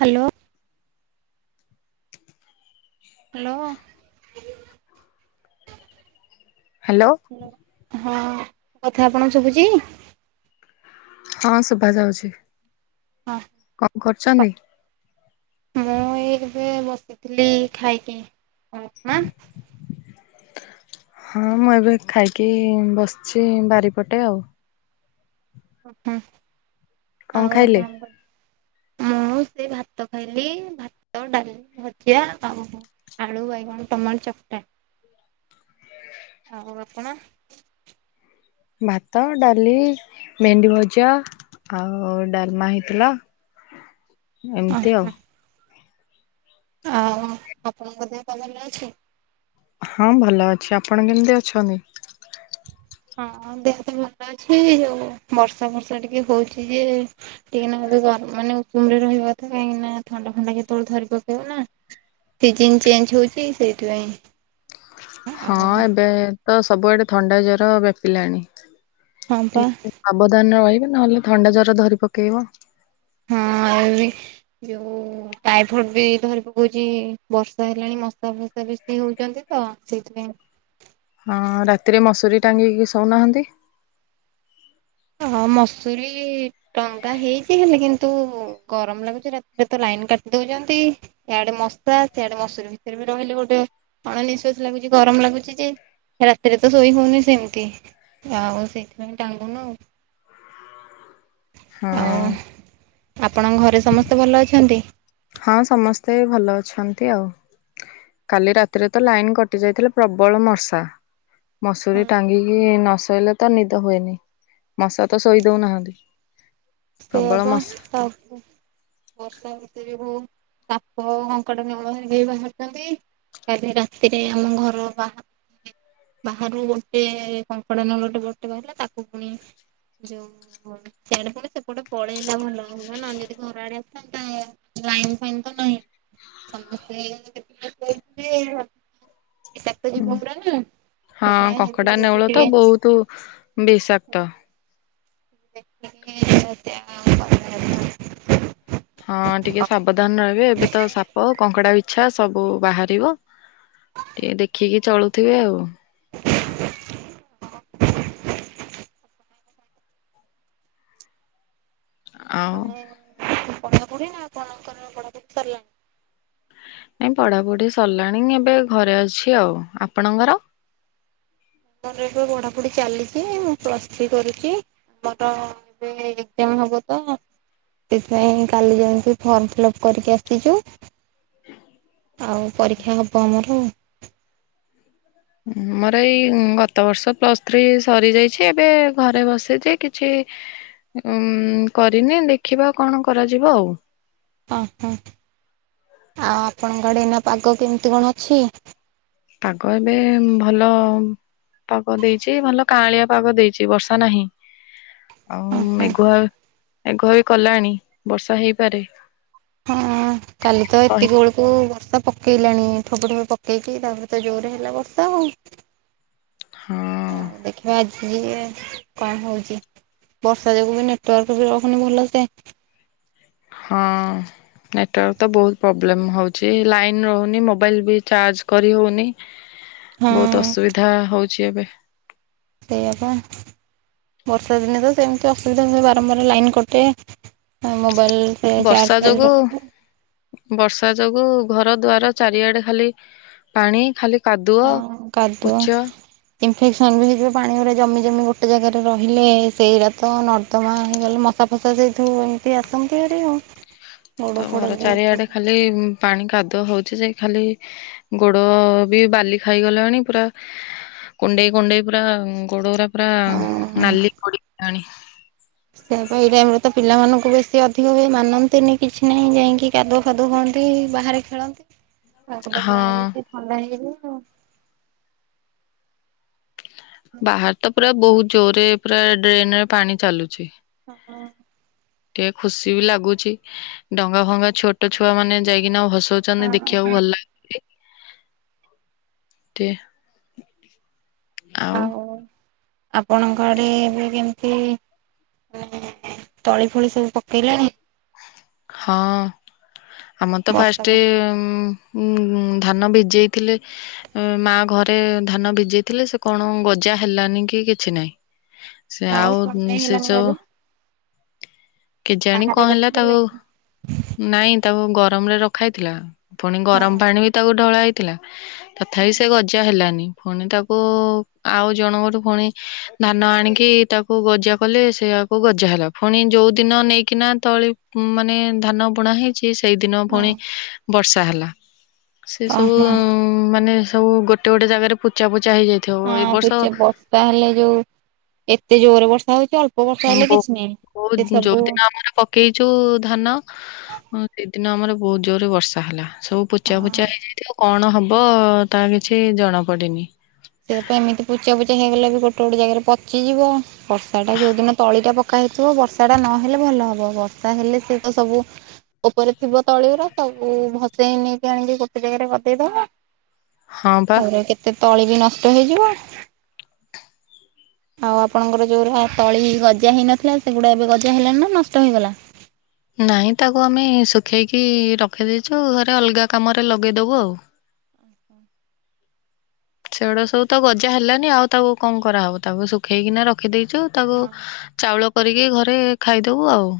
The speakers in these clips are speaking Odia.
ହ୍ୟାଲୋ। ହ୍ୟାଲୋ। ହ୍ୟାଲୋ। ହଁ କଥା ଆପଣଙ୍କୁ ଶୁବୁଚି। ହଁ ଶୁଭା ଯାଉଛି। ହଁ କଣ ହ। କରୁଛନ୍ତି? ମୁଁ ଏଇ ଏବେ ବସିଥିଲି ଖାଇକି ମା---' ହଁ ମୁଁ ଏବେ ଖାଇକି ବସିଚି ବାରିପଟେ ଆଉ। ଉଁ ହୁଁ। କଣ ଆଉ ଖାଇଲେ। ଆପଣଙ୍କ ମୁଁ ସେ ଭାତ ଖାଇଲି ଭାତ ଡାଲି ଭଜିଆ ଆଉ ଆଳୁ ବାଇଗଣ ଟମାଟ ଚକଟା ଆଉ ଆପଣ। ଭାତ ଡାଲି ମେଣ୍ଡି ଭଜା ଆଉ ଡାଲମା ହେଇଥିଲା। ଏମତି ଓହୋ ଆଉ। ଆଉ ଆପଣଙ୍କ ଦେହ ପା ଭଲ ଅଛି। ହଁ ଭଲ ଅଛି ଆପଣ କେମତି ଅଛନ୍ତି। ହଁ ଦେହ ତ ଭଲ ଅଛି ଯୋଉ ବର୍ଷା ଫର୍ଷା ଟିକେ ହଉଚି ଯେ ଟିକେ ନାକୁରୁ ଗ ମାନେ ଉକୁୁମ ରେ ରହିବା କଥା କାହିଁକି ନା ଥଣ୍ଡା ଫଣ୍ଡା କେତେବେଳେ ଧରି ପକେଇବ ନା। ସିଜିନ ଚେଞ୍ଚେ ହୋଉଚି ସେଇଥିପାଇଁ। ହଁ ଆଉ ଏବେ ତ ସବୁଆଡେ ଥଣ୍ଡା ଜର ବ୍ୟାପିଲାଣି। ହଁ ପାଁ। ଟିକେ ସାବଧାନ ରହିବେ ନହେଲେ ଥଣ୍ଡା ଜର ଧରି ପକେଇବ। ହଁ ଏ ବି ଯୋଉ ଟାଇଫଏଡ ବି ଧରି ପକୋଉଚି ବର୍ଷା ହେଲାଣି ମଶା ଫସା [unintelligible] ବେସି ହୋଉଚନ୍ତି ତ ସେଇଥିପାଇଁ। ହଁ ରାତିରେ ମସୁରୀ ଟାଙ୍ଗିକି ଶଉନାହାନ୍ତି। ହଁ ମସୁରୀ ଟଙ୍ଗା ହେଇଚି ହେଲେ କିନ୍ତୁ? ଗରମ ଲାଗୁଚି ରାତିରେ ତ ଲାଇନ କାଟି ଦଉଚନ୍ତି। ଇଆଡେ ମଶା ସିଆଡେ ମସୁରୀ ଭିତରେ ବି ରହିଲେ ଗୋଟେ ଅଣ ନିଃଶ୍ଵାସି ଲାଗୁଚି ଗରମ ଲାଗୁଚି ଯେ ରାତିରେ ତ ଶୋଇ ହଉନି ସେମତି ଆଉ ସେଇଥିପାଇଁ ଟାଙ୍ଗୁନୁ ଆଉ। ହଁ। ଆଉ ଆପଣଙ୍କ ଘରେ ସମସ୍ତେ ଭଲ ଅଛନ୍ତି? ହଁ ସମସ୍ତେ ଭଲ ଅଛନ୍ତି ଆଉ। କାଲି ରାତିରେ ତ ଲାଇନ କଟି ଯାଇଥିଲା ପ୍ରବଳ ମସା। ମସୁରୀ ଅଛନ୍ତି? ଟାଙ୍ଗିକି ନସୋଇଲେ ତ ନିଦ ହୁଏନି ମଶା ତ ଶୋଇ ଦଉନାହାନ୍ତି। ସେଇଆ ପ୍ରବଳ ପା ମଶା [unintelligible] ବର୍ଷା [unintelligible] ସାପ କଙ୍କଡା ନେଉଳ ହେରିକା ବି ବାହାରୁଚନ୍ତି। କାଲି ରାତିରେ ଆମ ଘର ବା ବାହାରୁ ଗୋଟେ କଙ୍କଡା ନେଉଡ଼ ରେ ବଡ଼ଟେ ବାହାରିଲା। ତାକୁ ପୁଣି ଯୋଉ ହଁ ସିଆଡେ ପୁଣି ସେ ଗୋଟେ ପଳେଇଲା ଭଲ ନନେ ଯଦି ଘର ଆଡେ ଆସିଥାନ୍ତା ଲଇନ ଫାଇନ ତ ନହିଁ। ସମସ୍ତେ [unintelligible] ବିଷାକ୍ତ ଜୀବ ଗୁରା ନା ହଁ ହଁ ସେଥିପାଇଁ କଙ୍କଡା ହେଥିରୁ ଏତେ ନେଉଳ ଟିକେ ତ ବହୁତ ବିଷାକ୍ତ। ଦେଖିକି ଜା ହୋଉ ଭଲ ହେଲା। ହଁ ଟିକେ ସାବଧାନ ରହିବେ, ଏବେ ତ ସାପ କଙ୍କଡା ବିଛା ସବୁ ବାହାରିବ। ଟିକେ ଦେଖିକି ଚଳୁଥିବେ ଆଉ। [inaudible] ଆଉ ମାନେ [unintelligible] ପଢାପଢି ନା ଆପଣଙ୍କର ପଢାପଢି ସରିଲାଣି? ନାଇଁ ପଢାପଢ଼ି ସରିଲାଣି ଏବେ ଘରେ ଅଛି ଆଉ। ଆପଣଙ୍କର? ମୋର ଏବେ ପଢାପଢି ଚାଲିଚି। ମୁଁ ପ୍ଲସ୍ ଥ୍ରୀ କରୁ ଚି। ଆମର ଏବେ ଏଜାମ ହବ ତ ସେଥିପାଇଁ କାଲି ଯାଇକି ଫର୍ମ ଫିଲ୍ଅପ୍ କରିକି ଆସିଚୁ। ଆଉ ପରୀକ୍ଷା ହେବ ଆମର ଉ। ମୋର ଏଇ ଗତ ବର୍ଷ ପ୍ଲସ୍ ଥ୍ରୀ ସରିଯାଇଚି ଏବେ ଘରେ ବସିଚି କିଛି ଉ କରିନି ଦେଖିବାଉ କଣ କରାଯିବ ଆଉ। ଓହୋ ଆଉ ଆପଣଙ୍କ ଆଡେ ଏଇନା ପାଗ କେମିତି କଣ ଅଛି? ପାଗ ଏବେ ଭଲ ପାଗ ଦେଇଚି। ଭଲ କାଁଳିଆ ପାଗ ଦେଇଚି ବର୍ଷା ନାହିଁ। ଅ ଆଉ ହଁ ମେଘୁଆ ମେଘୁଆ ବି କଲାଣି ବର୍ଷା ହେଇପାରେ। ହଁ କାଲି ତ ଏତିକି କହି ବେଳୁ କୁ ବର୍ଷା ପକେଇଲାଣି ଠୋପ ଠୋପ ପକେଇକି ତାପରେ ତ ଜୋରରେ ହେଲା ବର୍ଷା ଆଉ। ହଁ ଆଉ ଦେଖିବା ଆଜି ଯ କଣ ହଉଛି ବର୍ଷା ଯୋଗୁ ବି ନେଟୱାର୍କ ବି ରଖୁନି ଭଲ ସେ। ହଁ। ନେଟୱାର୍କ ତ ବହୁତ ପ୍ରୋବ୍ଲେମ ହଉଚି। ଲାଇନ ରହୁନି ମୋବାଇଲ ବି ଚାର୍ଜ କରି ହଉନି। ହଁ ବହୁତ ଅସୁବିଧା ହଉଚି ଏବେ। ସେଇଆ ପା। ବର୍ଷା ଦିନେ ତ ସେମିତି ଅସୁବିଧା ହୁଏ ବାରମ୍ବାର ଲାଇନ୍ କଟେ, ମୋବାଇଲ୍ ରେ ବର୍ଷା ଚାର୍ଜ ଫର୍ଜ ଯୋଗୁ ରହେନି। ବର୍ଷା ଯୋଗୁ ଘର ଦୁଆର ଚାରିଆଡେ ଖାଲି ପାଣି, ଖାଲି କାଦୁଅ ପୁଚ। ଇନଫେକ୍ସନ୍ ବି ହେଇଯିବ ପାଣି ଉରା ଜମି ଜମି ଗୋଟେ ଜାଗାରେ ରହିଲେ। ସେଇରା ତ ନର୍ଦ୍ଦମା ହେଇଗଲେ ମଶା ମାଶା ସେଠୁ ଏମିତି ଆସନ୍ତି ହାରି ଆଉ। ଗୋଡ଼ ତ ଫୋଡ଼ ଘର ବି ଚାରିଆଡେ ହଁ ଖାଲି ପାଣି କାଦୁଅ ହଉଛି ଯେ ଖାଲି ଗୋଡ ବି ବାଲି ଖାଇଗଲାଣି ପୁରା କୁଣ୍ଡେଇ କୁଣ୍ଡେଇ ପୁରା ଗୋଡ ଗୁରା ପୁରା ନାଲି ପଡିଗଲାଣି। ସେଇଆ ପା। ଏଇ ଟାଇମରେ ତ ପିଲାମାନଙ୍କୁ ବେଶୀ ଅଧିକ ହୁଏ ମାନନ୍ତିନି କିଛି ନାହିଁ ଯାଇକି କାଦୁଅ ଫାଦୁଅ ହୁଅନ୍ତି ବାହାରେ ଖେଳନ୍ତି। ତାଙ୍କୁ ତ ପୁରା ହଁ। [inaudible] ବାହାର୍ ତ ପୁରା ବହୁତ୍ ଜୋର୍ ରେ ପୁରା ଡ୍ରେନ୍‌ ରେ ପାଣି ଚାଲୁଚି। ହଁ ଟିକେ ଖୁସି ବି ଲାଗୁଚି, ଡଙ୍ଗା ଫଙ୍ଗା ଛୋଟ ଛୁଆ ମାନେ ଯାଇକିନା ଭସଉ [inaudible] ହଁ ହଁ ହଉ ଆପଣଙ୍କ ଆଡ଼େ ଏବେ କେମ୍ତି, ତଳି ଫଳି ସବୁ ପକେଇଲେଣି? ହଁ, ଆମର୍ ତ ବର୍ଷା ଫାଷ୍ଟେ ବର୍ଷା ଧାନ ଭିଜେଇ ଥିଲେ। ମା ଘରେ ଧାନ ଭିଜେଇ ଥିଲେ, ସେ କ'ଣ ଗଜା ହେଲାନି କି କିଛି ନାହିଁ। ସେ ଆଉ ସେ ସବୁ [inaudible] କେଜାଣି ବାହାରେ କ'ଣ ହେଲା ତା ରଖିଦେଲେ କି? ନାଇଁ ତାକୁ ଗରମ୍ ରେ ରଖା ହେଇଥିଲା, ଫୁଣି ଗରମ୍ ହଁ ପାଣି ବି ତାକୁ ଢ଼ଳା ହେଇଥିଲା। ତଥାବି ସେ ଗଜା ହେଲାନି, ଫୁଣି ତାକୁ ଆଉ ଜଣଙ୍କ ଠୁ ଫୁଣି ଧାନ ଆଣିକି ତାକୁ ଗଜା କଲେ ସେଆକୁ ଗଜା ହେଲା। ପୁଣି ଯଉ ଦିନ ନେଇକିନା ତଳି ଧାନ ବୁଣା ହେଇଚି, ସେଇଦିନ ଫୁଣି ବର୍ଷା ହେଲା। ସେ ସବୁ ଓହୋ ମାନେ ସବୁ ଗୋଟେ ଗୋଟେ ଜାଗାରେ ପୁଚା ପୁଚା ହେଇଯାଇ ହଁ, ପୁଚେ ବ ହେଲେ ଯଉ ଏତେ ଜୋରେ ବର୍ଷା ହଉଚି। ଯଉ ଦିନ ଆମର ପକେଇଚୁ ଧାନ। ସେଇଦିନ ଆମର ବହୁତ୍ ଜୋରେ ବର୍ଷା ହେଲା, ସବୁ ପୁଚା ହଁ ପୁଚା ହେଇଯାଇଥିବ। କ'ଣ ହବ? ତା କିଛି ଜଣା ପଡ଼ିନି। ଏମିତି ପୁଚା ପୁଚା ହେଇଗଲେ ବି ଗୋଟେ ଗୋଟେ ଜାଗାରେ ପଚିଯିବ। ବର୍ଷା ଟା ଯଉ ଦିନ ତଳି ଟା ପକା ହେଇଥିବ, ବର୍ଷା ଟା ନହେଲେ ଭଲ ହବ। ବର୍ଷା ହେଲେ ସେ ତ ସବୁ ଓପରେ ଥିବ ତଳି---ସବୁ ଭସେଇ ନେଇକି ଆଣିକି ଗୋଟେ ଜାଗାରେ ଗଦେଇ ଦବ। ହଁ ପା ତା'ପରେ କେତେ ତଳି ବି ନଷ୍ଟ ହେଇଯିବ। ଆଉ ଆପଣଙ୍କର ଯଉ ତଳି ଗଜା ହେଇନଥିଲା, ସେଗୁଡ଼ା ଏବେ ଗଜା ହେଲାଣି ନା ନଷ୍ଟ ହେଇଗଲା? ନାହଁ ତାକୁ ଆମେ ଶୁଖେଇକି ରଖି ଦେଇଛୁ, ଅଲ୍‌ଗା କାମରେ ଲଗେଇ ଦବୁ ଆଉ। [inaudible] ସେ-ଗୁଡ଼ା ସବୁ ତ ଗଜା ହେଲାନି ଆଉ ତାକୁ କ'ଣ କରା ହବ, ତାକୁ ଶୁଖେଇକିନା ରଖି ଦେଇଚୁ। ତାକୁ ହଁ। ଚାଉଳ କରିକି ଘରେ ଖାଇଦବୁ ଆଉ।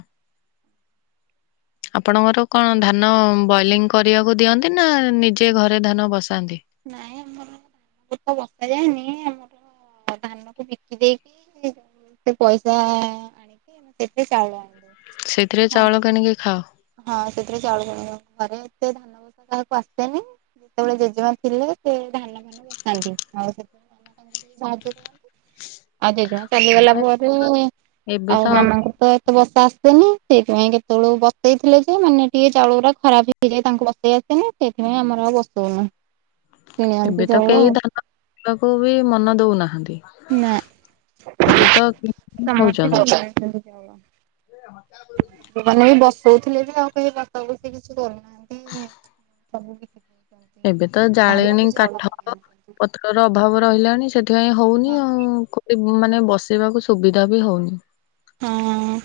ଆପଣଙ୍କର କ'ଣ ଧାନ ବଏଲିଂ କରିବାକୁ ଦିଅନ୍ତି ନା ନିଜେ ଘରେ ଧାନ ବସାନ୍ତି? [inaudible] [unintelligible] [inaudible] ସେଇ ଥିରେ ହଁ ଚାଉଳ କିଣିକି ଖାଅ। [unintelligible] [unintelligible] ହଁ ଏ- [unintelligible] ଏବେ ତ ଆଉ [inaudible] [inaudible] [inaudible] ଏବେ ତ ଚାଉଳ ଆଉ। କେହି ଧାନ ମନ ଦଉ ନାହାନ୍ତି। କିଣିକି ଖାଉଛନ୍ତି [inaudible] [inaudible] ସବୁ ବି ଏବେ ତ ଜାଳେଣୀ କାଠ ଆଣୁଛନ୍ତି। ଅଭାବ ରହିଲାଣି। ପାଇଁ ହଉନି ହଁ ଆଉ, ମାନେ ବସେଇ ବାକୁ ସୁବିଧା ବି ହଉନି। ହଁ!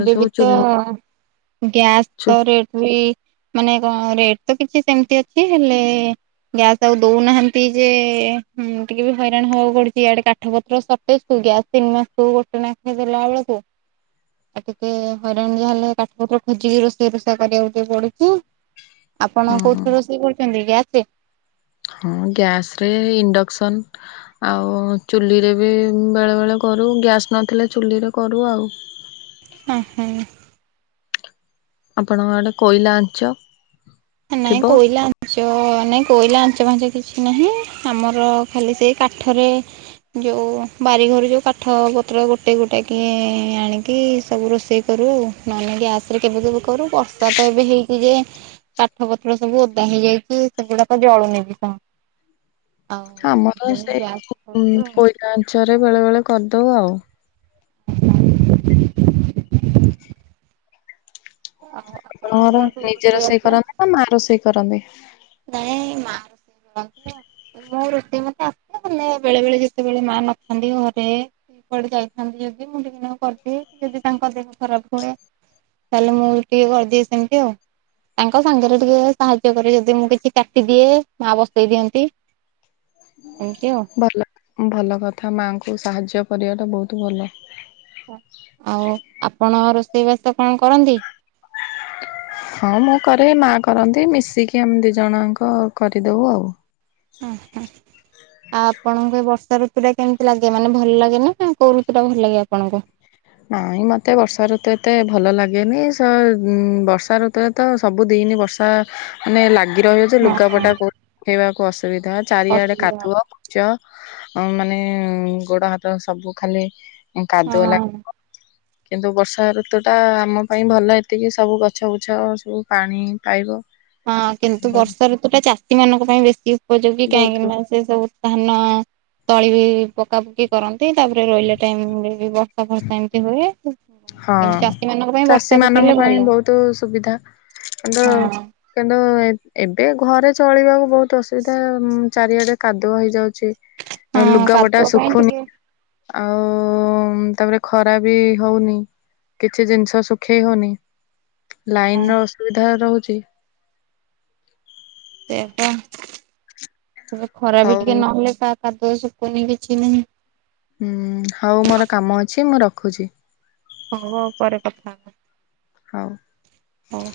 ଏ ସବୁ ବି ତ ଚୁଲି ଚୁ ଗ୍ୟାସ୍‌ର ରେଟ୍ ବି ମାନେ ରେଟ୍ ତ କିଛି ସେମ୍ତି ଅଛି। ହେଲେ ଗ୍ୟାସ୍‌ ଆଉ ଦଉନାହାନ୍ତି ଯେ, ଟିକେ ବି ହଇରାଣ୍ ହବାକୁ ପଡୁଚି। ଇଆଡ଼େ କାଠ ପତ୍ର ତିନି ମାସକୁ ଗୋଟେ ନା ହେଇ ଦେଲା ବେଳକୁ ଆଉ ଟିକେ ହଇରାଣ ଯାହା ହେଲେ କାଠ ପା ଖୋଜିକି ରୋଷେଇ ରୋଷେଇ କରିବାକୁ ଟିକେ ପଡୁଛିୁ। ହୁଁ ଆପଣ କୋଉଥିରେ ରୋଷେଇ କରୁଛନ୍ତି ଗ୍ୟାସରେ? ହଁ ଗ୍ୟାସ୍ରେ ଇଣ୍ଡକ୍ସନ୍। ଆଉ ଚୁଲିରେ ବି ବେଳେ ବେଳେ କରୁ ଗ୍ୟାସ୍ ନଥିଲେ ଚୁଲିରେ କରୁ ଆଉ। ହ ହଁ। ଆପଣଙ୍କ ଆଡ଼େ କୋଇଲା ଆଞ୍ଚ। ହେ ନାଇଁ ଥିବ କୋଇଲା। ପାଞ୍ଚ ନାଇଁ କୋଇଲା ଆଞ୍ଚ ଫାଞ୍ଚ କିଛି ନାହିଁ ଆମର ଖାଲି ସେଇ କାଠରେ ଯୋଉ ବାରିଘରୁ ଯୋଉ କାଠ ପତ୍ର ଗୋଟେ ଗୋଟେ କିଏ ଆଣିକି ସବୁ ରୋଷେଇ କରୁ ନହେ ଗ୍ୟାସ ରେ କେବେ ସବୁ କରୁ ବର୍ଷା ତ ଏବେ ହେଇଛିି ଯେ ପଠ ପତ୍ର ସବୁ ଓଦା ହେଇଯାଇକି ସେଗୁଡାକ ଜଳୁନି ବି। ଆଉ ଆମର ସେଥିପାଇଁ ସେ ଗ୍ୟାସ କରୁଛୁ କୋଇଲାଞ୍ଚରେ ବେଳେ ବେଳେ କରିଦଉଆଉ। [inaudible] ଆଉ ଆପଣଙ୍କୁ ଆପଣଙ୍କର କଣ ସବୁ ନିଜେ ରୋଷେଇ ଆସେ? କରନ୍ତି ନା ମା ରୋଷେଇ କରନ୍ତି। ନାଇଁ ମା ରୋଷେଇ କରନ୍ତି ଆ ମୋ ରୋଷେଇ ମତେ ଆସିିବ। ବେଳେ ବେଳେ ଯେତେବେଳେ ମା ନଥାନ୍ତି ଘରେ ଆଡେ ଯାଇଥାନ୍ତି ଯଦି ମୁଁ ଦ କରିଦିଏ ଯଦି ତାଙ୍କ ଦେହ ଖରାପ ହୁଏ। ତାହେଲେ ମୁଁ ଟିକେ କରିଦିଏ ସେମିତି ଆଉ ତାଙ୍କ ସାଙ୍ଗରେ ଟିକେ ସାହାଯ୍ୟ କରିରେ ଯଦି ମୁଁ କିଛି କାଟିଦିଏ ମା ବସେଇ ଦିଅନ୍ତି। ଏମିତି ଆଉ। ଭଲ ଭଲ କଥା ମାଙ୍କୁ ସାହାଯ୍ୟ କରିବା ଟା ବହୁତ ଭଲ। ଆଉ ଆପଣ ରୋଷେଇବାସ କଣ କରନ୍ତି? ହଁ ମୁଁ କରେ ମା କରନ୍ତି ମିଶିକି ଆମେ ଦି ଜଣଙ୍କ କରିଦବ ଆଉ। ହଁ ହଁ। ଆଉ ଆପଣଙ୍କୁ ଏଇ ବର୍ଷା ଋତୁ ଟା କେମିତି ଲାଗେ ମାନେ ଭଲ ଲାଗେ ନା ନା କୋଉ ଋତୁ ଟା ଭଲ ଲାଗେ ଆପଣଙ୍କୁ? ନାଇଁ ମତେ ବର୍ଷା ଋତୁ ଏତେ ଭଲ ଲାଗେନି ସ ଉ ବର୍ଷା ଋତ ତ ସବୁ ଦିନ ବର୍ଷା ମାନେ ଲାଗି ରହିବ। ହଁ। ଲୁଗାପଟା ସୁଖେଇବାକୁ ଅସୁବିଧା ଚାରିଆଡେ ଅସୁବିଧା କାଦୁଅ ଚ ମାନେ ଗୋଡ ହାତ ସବୁ ଖାଲି କାଦୁଅଲା। ହଁ। କିନ୍ତୁ ବର୍ଷା ଋତୁଟା ଆମ ପାଇଁ ଭଲ ଏତିକି ସବୁ ଗଛବୁଛ ସବୁ ପାଣି ପାଇବ। ହଁ କିନ୍ତୁ ବର୍ଷା ଋତୁ ଟା ଚାଷୀ ମାନଙ୍କ ପାଇଁ ବେଶୀ ଉପଯୋଗୀ ବହୁତ କାହିଁକି ନା। ସେ ସବୁ ଧାନ ତଳି ବି ପକାପକି କରନ୍ତି ତାପରେ ରହିଲା ଟାଇମରେ ବି ସ ଫର୍ଷା ଏମିତି ହୁଏ। ହଁ କିନ୍ତୁ ଚାଷୀ ମାନଙ୍କ ପାଇଁ ଚାଷୀ ବର୍ଷା ମାନଙ୍କ ପକେଇଲେ ପାଇଁ ଭଲ ବହୁତ ସୁବିଧା କିନ୍ତୁ ହଁ କିନ୍ତୁ ଏବେ ଘରେ ଚଳିବାକୁ ବହୁତ ଅସୁବିଧା ଚାରିଆଡେ କାଦୁଅ ହେଇଯାଉଛି। ହ। [inaudible] ଲୁଗାପଟା ଶୁଖୁନି ଆଉ ତାପରେ ଖରା ବି ହଉନି। କିଛି ଜିନିଷ ଶୁଖେଇ ହଉନି ଲାଇନ ହଁ ର ଅସୁବିଧା ରହୁଛି। ସେ ତ ଏବେ ଖରା ବି ହଉ ଟିକେ ନହେଲେ କା କାଦୁଅ ଶୁଖୁନି କିଛି ନାହିଁ। ହୁଁ ହଉ ମୋର କାମ ଅଛି ମୁଁ ରଖୁଛି। ହଁ ହଉ ପରେ କଥା ହେବା। ହଉ। ହଁ।